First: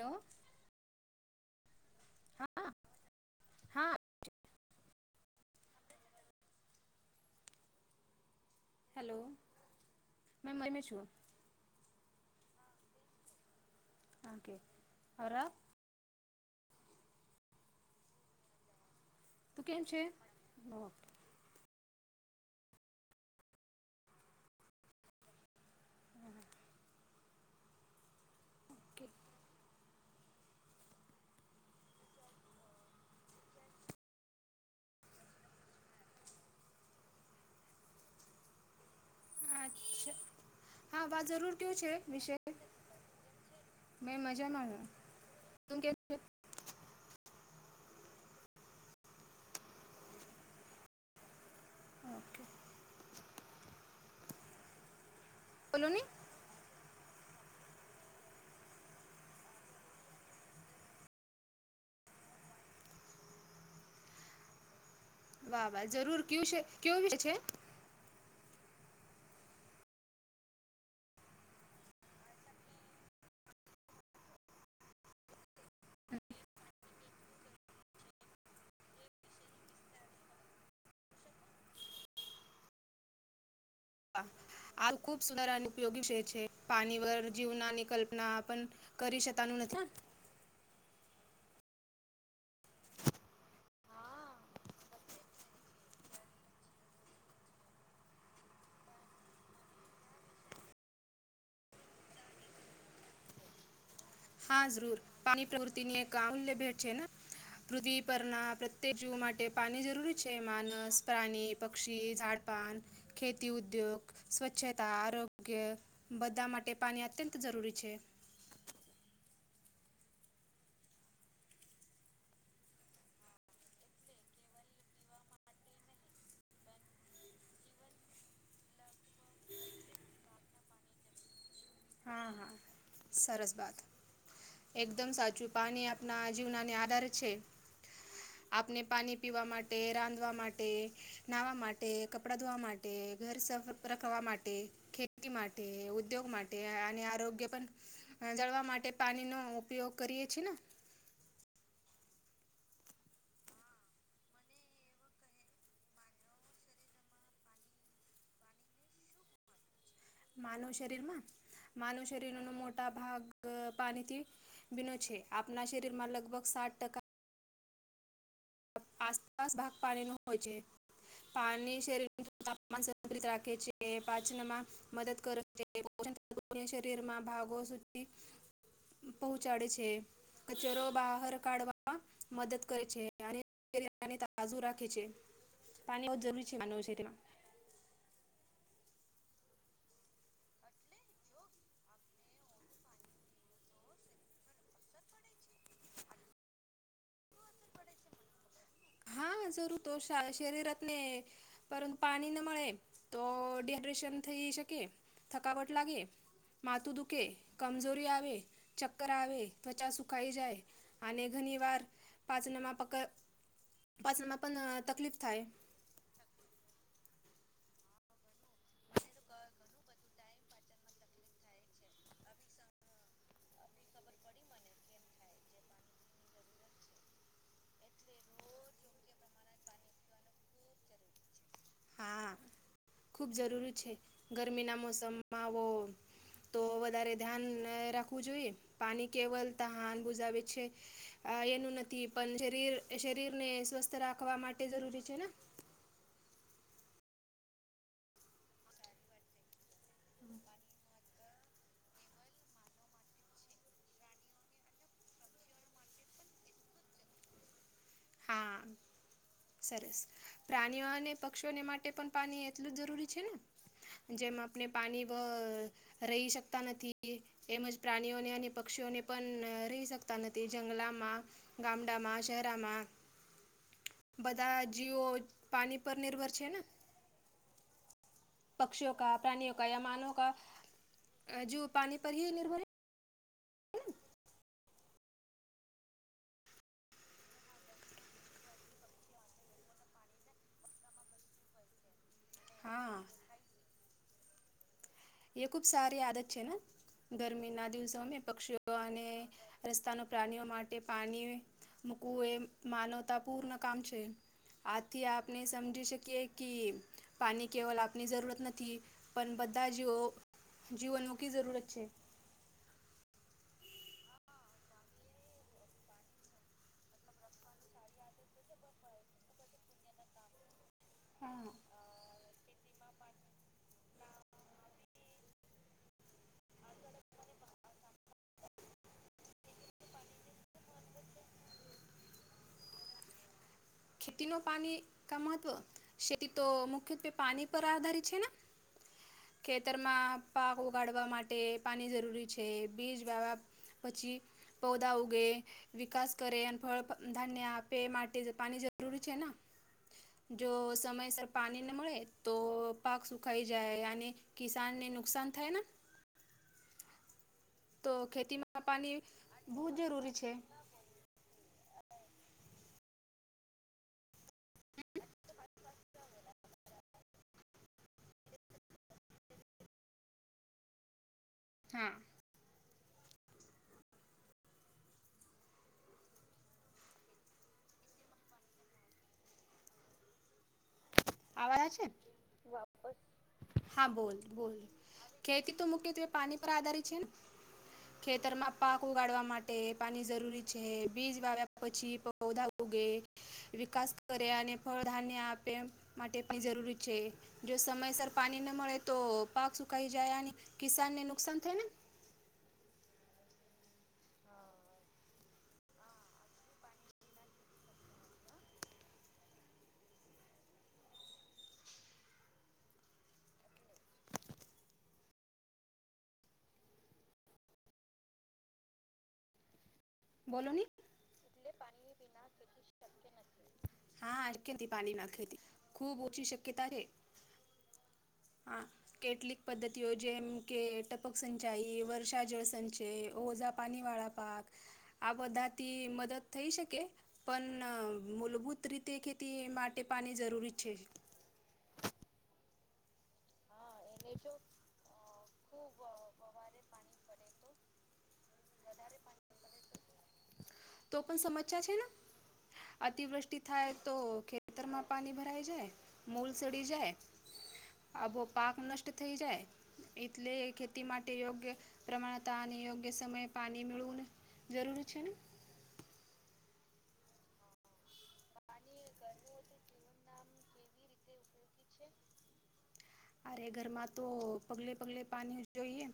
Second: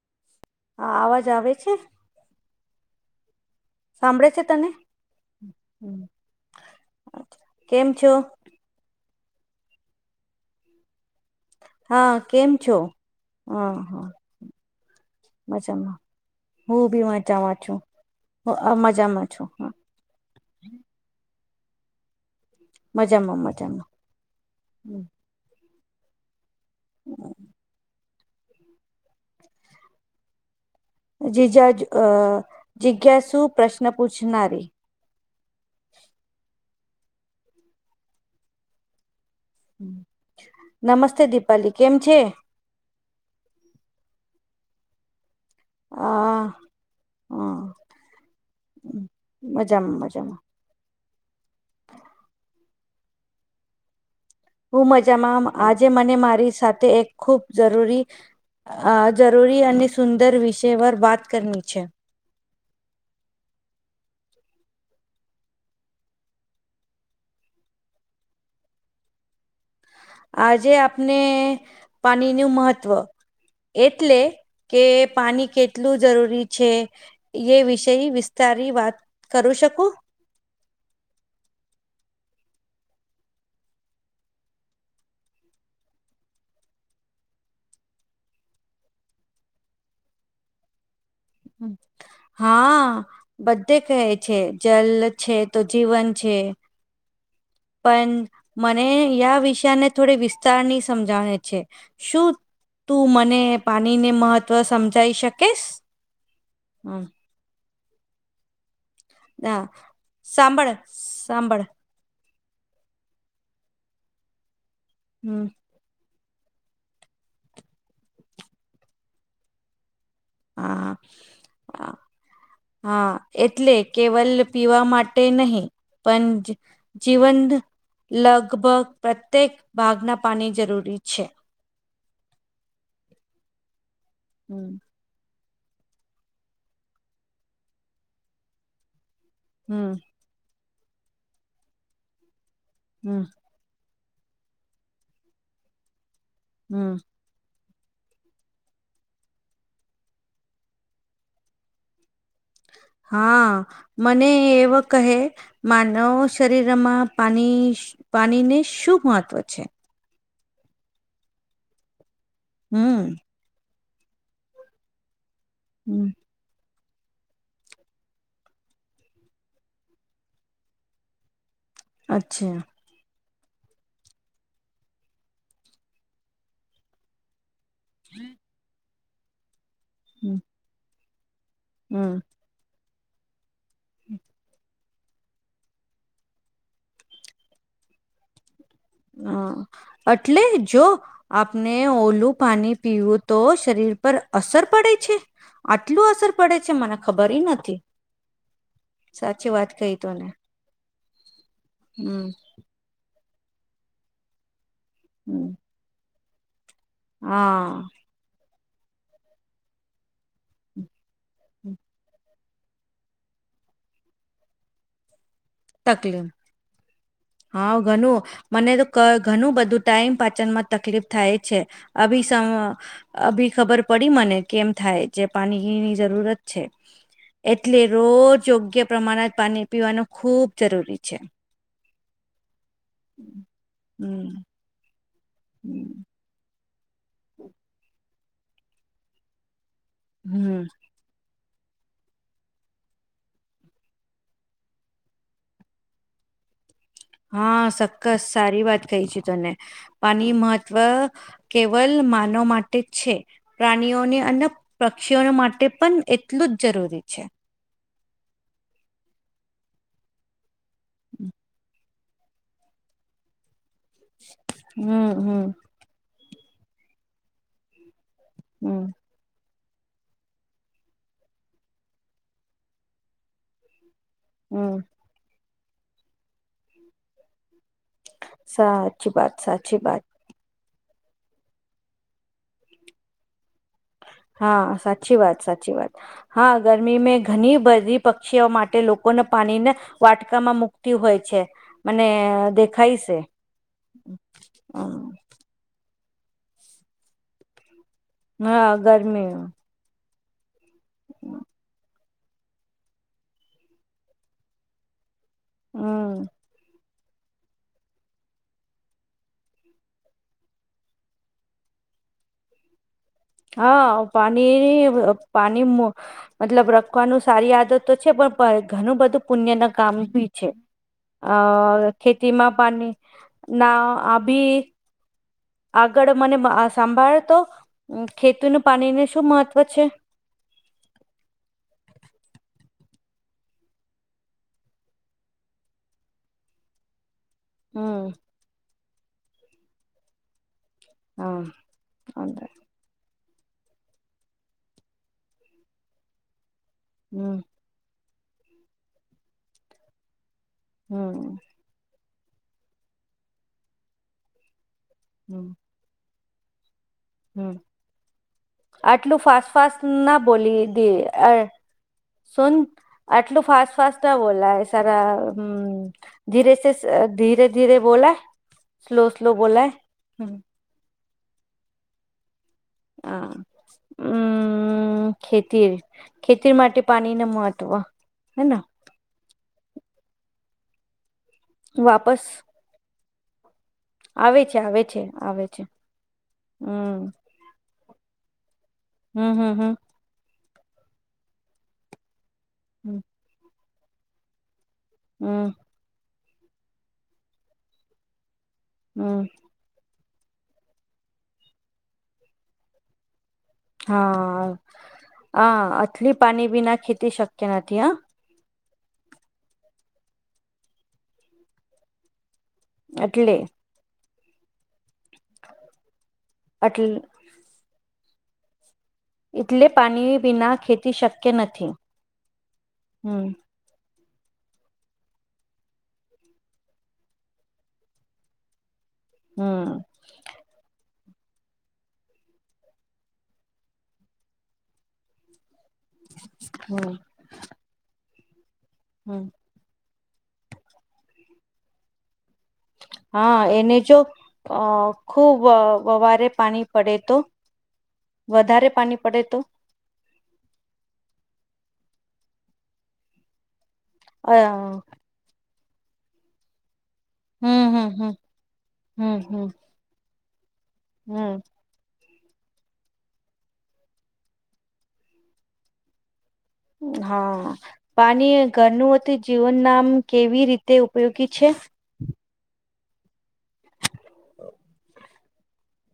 Hello. હા, અવાજ આવે છે. હા. હા સાંભળે છે તમે કેમ છો? હેલો, [unintelligible] છું. હા, કેમ છો? હા હા, ઓકે અરે મજામાં. હું બી મજામાં છું મજામાં. છું તુ હા કેમ છે? ઓકે. મજામાં મજામાં. ઓકે. જીજાજ અ જિજ્ઞાસુ પ્રશ્ન પૂછનારી. અચ્છા, હા નમસ્તે વાત જરૂર કેવ દીપાલી છે કેમ વિશે. મેં મજા માગ હા, હા મજામાં મજામાં. ઓકે. હું મજામાં, બોલો આજે ને મને મારી સાથે એક ખૂબ જરૂરી અ જરૂરી અને સુંદર વિષય પર વાત કરવી છે. વાહ વાહ જરૂર કુ છે કેવ છે આજે આપને પાણી નું મહત્ત્વ એટલે કે પાણી કેટલું જરૂરી છે. એ વિષય વિસ્તારી વાત કરું શકું. વાહ આ ખૂબ સુદર અને ઉપયોગી શે છે પાણી વ જીવનાની કલ્પના પણ કરી શતાનું નથી [inaudible] હા બધે કહે છે જલ છે તો જીવન છે. પણ મને યા વિષયને થોડી વિસ્તારની સમજાણે છે શું? તું મને પાણીને મળ હા જરૂર પાણી પ્રવૃતિની એક અમલ્ય ભેટ છે. પૃથ્વી પરના પ્રત્યેક જીવ માટે હ પાણી જરૂરી છે સાંભળ માનસ પ્રાણી સાંભળ પક્ષી ડપાન ખેતી ઉદ્યોગ સ્વચ્છતા હમ આરોગ્ય બધા માટે પાણી અત્યંત જરૂરી છે? હા હા. હા એટલે કેવલ પીવા માટે નહી પણ જીવન લગભગ પ્રત્યેક ભાગના પાણી જરૂરી છે. હા હા સરસ બાત હમ એક મ સાચું પાણી આપના જીવનાને આધાર છે આપણે પાણી પીવા માટે હમ રાંધવા માટે નાહવા માટે કપડાં ધોવા માટે હમ ઘર સફર રખવા માટે ખેતી માટે, ઉદ્યોગ માટે, હમ અને આરોગ્ય પણ જળવા માટે પાણી નો ઉપયોગ કરીએ છીએ ને હા. મને એવ કહે માનવ શરીરમાં પાણી પાણીને શું મહત્વ છે? માનવ શરીર માં માનવ શરીર ન મોટા હમ ભાગ પાણીથી ભીનો છે આપણા શરીર હમ માં લગભગ સાત ટકા આસપાસ ભાગ પાણી ન હોય છે પાણી શરીર અચ્છા તાપમાન રાખે છે પાચનમાં મદદ કરે છે શરીરમાં ભાગો પહોંચાડે છે. કચરો બહાર કાઢવામાં હમ મદદ કરે છે. તાજુ રાખે છે પાણી હો જરૂરી છે માનય છે તેમાં હા એટલે જો આપણે ઓલું પાણી પીવું તો શરીર પર અસર પડે છે. આટલું અસર પડે છે મને ખબર નથી હા સાચી વાત જરૂ કહી તોને તોા શરીર ન પર પાણી ન હમ મળ તો્રેશન થઈ શકે થકાવટ લાગે માથું દુઃખ કે હા કમજોરી આવે ચક્કર આવે ત્વચા સુકાાઈ જાય અને ઘણી વાર પાચનમાં પકડ પાચનમાં પણ તકલીફ થાય તકલે [unintelligible] હા ઘણું મને તો ઘણું બધું ટાઈમ પાચન માં તકલીફ થાય છે. અભી સમ અ બી ખબર પડી મને કેમ થાય જે પાણીની જરૂરત છે. એટલે રોજ યોગ્ય પ્રમાણ જ પાણી પીવાનું ખૂબ જરૂરી છે. હા ખૂબ જરૂરી છે હમ ગરમીના મોસમમાં આવો તો વધારે ધ્યાન રાખવું જોઈએ પાણી કેવલતા હાન બુઝાવે હમ છે. આ એનું નથી પણ શરીર શરીર ને સ્વસ્થ રાખવા માટે જરૂરી છે ને હા સક્કસ સારી વાત કહી છે તને પાણી મહત્વ કેવલ માનવ માટે જ છે પ્રાણીઓને અને પક્ષીઓને માટે પણ એટલું જ જરૂરી છે. હા સરસ પ્રાણીઓ અને પક્ષીઓને માટે પણ પાણી એટલું જ જરૂરી છે ને જેમ આપણે પાણી હમ હમ રહી શકતા નથી એમજ પ્રાણીઓને હમ પક્ષીઓને પણ રહી શકતા નથી જંગલામાં ગામડામાં શહેરામાં બધા હમ જીઓ પાણી પર નિર્ભર છે ને પક્ષઓ ક સાચી વાત પ્રાણીઓ ક સાચી યા વાત માનવ જીવ પાણી પર હ નિર્ભર હા, સાચી વાત સાચી વાત. હા ગરમી મેં ઘણી બધી પક્ષીઓ માટે લોકોને પાણીને વાટકામાં મુકતી હોય છે અને હા દેખાઈ શે હમ્મ. એ ખૂબ સારી આદત છે ને ગરમીના દિવસોને પક્ષીઓ હા અને ગરમી રસ્તાના પ્રાણીઓ માટે પાણી મૂકવું એ માનવતાપૂર્ણ કામ છે. આથી આપ આપને સમજી હમ શકીએ કી પાણી કેવલ આપની જરૂરત નથી પણ બધા જ જો જીવનનું કી જરૂરત છે. હા પાણીની પાની મતલબ રખવાનું સારી આદત તો છે પણ પ ઘણું બધું પુણ્યના કામ બી છે. અ હા ખેતીમાં પાણીના આ બી આગળ મને મ આ સાંભાળ તો ખેતીનું પાણીને શું મહત્ત્વ છે? ખેતીનું પાણી કા મહત્વ શેતી તો મુખ્યત્વે પાણી પર હમ આધારિત છે ને! ખેતરમાં પાક ઉગાડવા માટે હા પાણી જરૂરી છે. હમ બીજ વાવ્યા પછી પૌધા ઉગે, વિકાસ કરે અને ફળ, ધાન્ય આપ પે માટે પાણી જરૂરી છે ન જો સમયસર હમ પાની મળે તો પાક સુખાઈ જાય અને કિસાનને નુકસાન થાય ને હમ્મ, તો ખેતીમાં પાણી આટલું ફાસ્ટ બહુ ફાસ્ટ જરૂરી ના છે બોલી દી આ સુન આટલું ફાસ્ટ ફાસ્ટ ના બોલાય સારા હમ્મ. ધીરે સે ધીરે ધીરે બોલાય સ્લો સ્લો બોલાય હમ્મ. હા. આ ઉમ હમ્મ, ખેતી ખેતી માટે પાણીનું મહત્વ હેના આવાના છે? વાપસ હા બોલ આવે બોલ છે આવે છે આવે ખેતી છે તો મુખ્યત્વે પાની પર આધારિત છે ને? હમ ખેતરમાં પાક ઉગાડવા હમ માટે હમ પાની ઝરૂરી બીજ વાવ્યા પછી પૌધા ઉગે, હમ વિકાસ કરે અને ફળધાન્ય હમ આપ હમ માટે પણ જરૂરી છે જો સમયસર પાણી ન મળે તો હમ પાક સુકાઈ જાય અનેન કિસાનને નુકસાન થાય ને! હા અ આટલી પાની બીના ખેતી શક્ય નથી હ. એટલે અટલ એટલે પાની બોલોની એટલે પાણી વિના ખેતી શક્ય હમ નથી. હા અકેથી પાણી વિના ખેતી ખૂબ ઓછી શક્યતા રે. હા કેટલીક હમ પદ્ધતિઓ જેમ કે ટપ ક સંચાઈ, વર્ષા જળ સંંચય ઓઝા પાણી વાળા પાક આ બધા તી મદદ થઈ શકે હમ પન મૂલભૂત રીતે હમ ખેતી માટ ટે પાની જરૂરી છે જ. હા એને જો અ ખુબ વવારે પાણી પડે તો. વધારે પાની પડે તો? તો પણ સમ ચા છે ને અતિવૃષ્ટિ થાય તો અ ખેતરમાં પાની ભરાઈ જાય, મૂલ સડી જાય, હમ હમ હમ આબો પાક નષ્ટ થઈ હમ જાય હમ એટલે ખેતી માટે હમ યોગ્ય પ્રમાણતા અને યોગ્ય સમય પાની મેળવુંને જરૂરી છે ને? હા પાની એ ઘરનું અથી જીવનનું આમ કેવી રી તે ઉપયોગી છે. અરે ઘરમાં તો પગલે પગલે પાની જોઈએ,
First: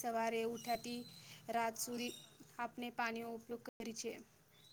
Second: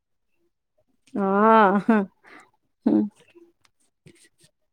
સવારે ઉઠે તી હા રાત હમ સુધી આપણે પાણીનો ઉપયોગ કરી છે.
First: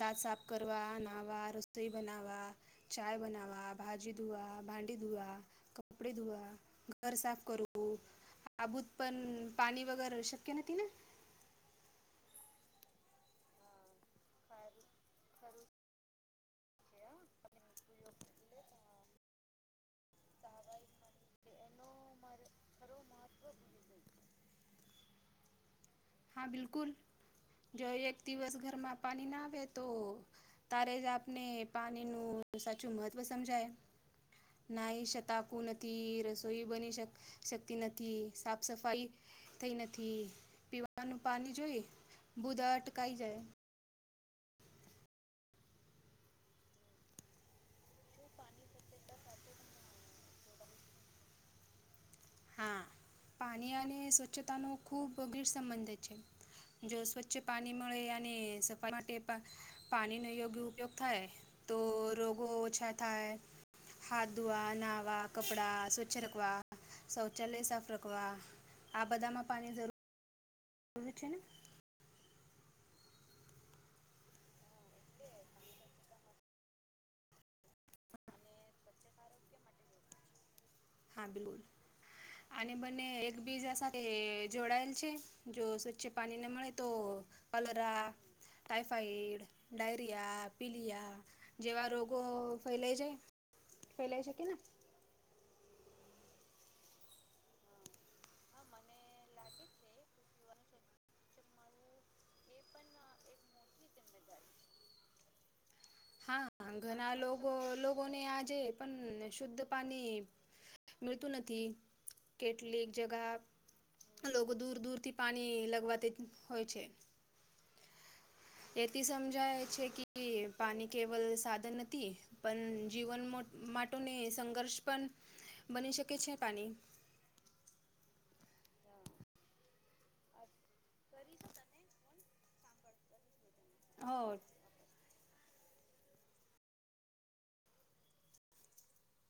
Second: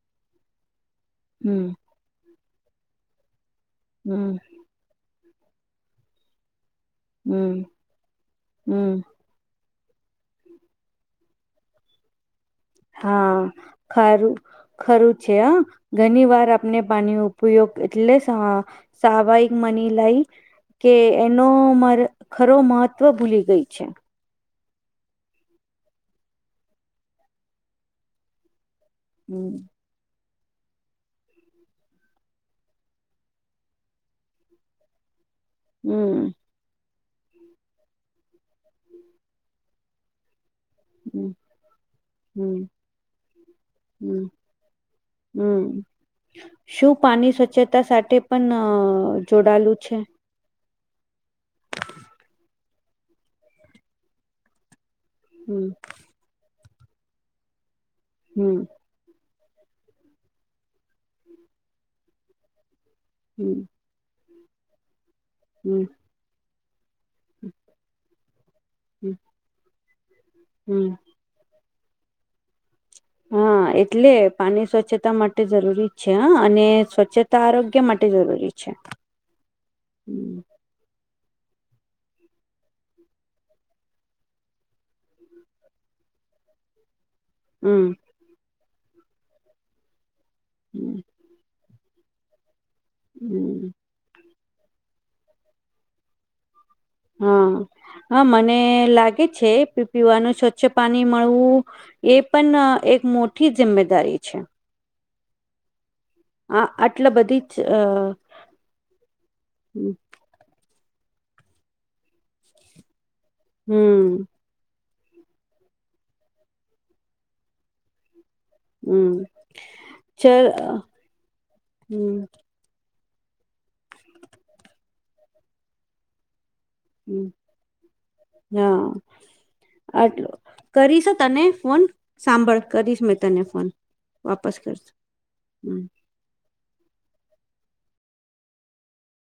દાંત સાફ કરવા, નાહવા, હમ રસોઈ બનાવા, ચાય બનાવા, ભાજી હમ ધુઆ, ભાડી ધુઆ, કપડે ધોઆ, ઘર સાફ હમ કરું, આબુત હમ પણ પાણી વગર શક્ય નથી ને. હા ખરું ખરું છે હ. ઘણી વાર આપને પાણીનો ઉપયોગ એટલે સ્વાવાયિક મની [unintelligible] લાય કે એનો ખરો મહત્વ ભૂલી ગય છે. હા બિલકુલ જો એક દિવસ ઘરમાં પાણી ના હમ આવે તો તારે જ આપને પાણીનું સાચું મહત્ત્વ સમજાય. ના શતાકુન ત હમ રસ તો એ બની શક શકતી નથી, સાફ સફાઈ થઈ નથી, ન હમ પાણી જોઈ બુધા અટકાઈ જાય. હમ્મ. હમ્મ શું પાની સ્વચ્છતા સાથે પણ જોડાયેલું છે. [inaudible] હા પાણી અને સ્વચ્છતાનો ખૂબ વગીર [unintelligible] હમ સંબંધ છે. જો સ્વચ્છ પાણી મળે અને હમ માટે પાણીનો યોગ્ય ઉપયોગ થાય તો રોગો ઓછા થાય હમ હાથ ધોવા નાવા, કપડા હમ સ્વચ્છ રખવા, શૌચાલય સાફ રખવા આ બધામાં પાણી ધરૂ હમ્મ. [inaudible] હા એટલે પાણી સ્વચ્છતા માટે જરૂરી જ છે હા અને સ્વચ્છતા તો આરોગ્ય માટે જરૂરી છે. હા બિલકુલ. અને બંને એક બીજા સાથે જોડાયેલ છે, જો સ્વચ્છ પાણી ને મળે તો પલરા, ટાયફાયડ, ડાયરિયા, પિલિયા, જેવા રોગો ફેલાય જાય હમ ફેલાય શકે ને હા હા મને લાગે છે. પીવાનું સ્વચ્છ પાણી મળવું એ પણ એક મોટી જિમ્મેદારી છે. આ હા આટલા ઘણા બધી જ અ લોકોને આજે પણ શુદ્ધ હમ પાણી મળતું નથી કેટલીક જગા હમ્મ. લોકો દૂર દૂરથી પાણી લગવા હોય છે. એથી હમ સમજાય છે કે ચલ પાણી કેવલ સાધન નથી. હમ પણ જીવન માટને સંઘર્ષ પણ બની શકે છે પાણી. હમ્મ હા આટલું કરીશ તને ફોન સાંભળ કરીશ મેં તને ફોન હો વાપસ કરશ. હમ્મ.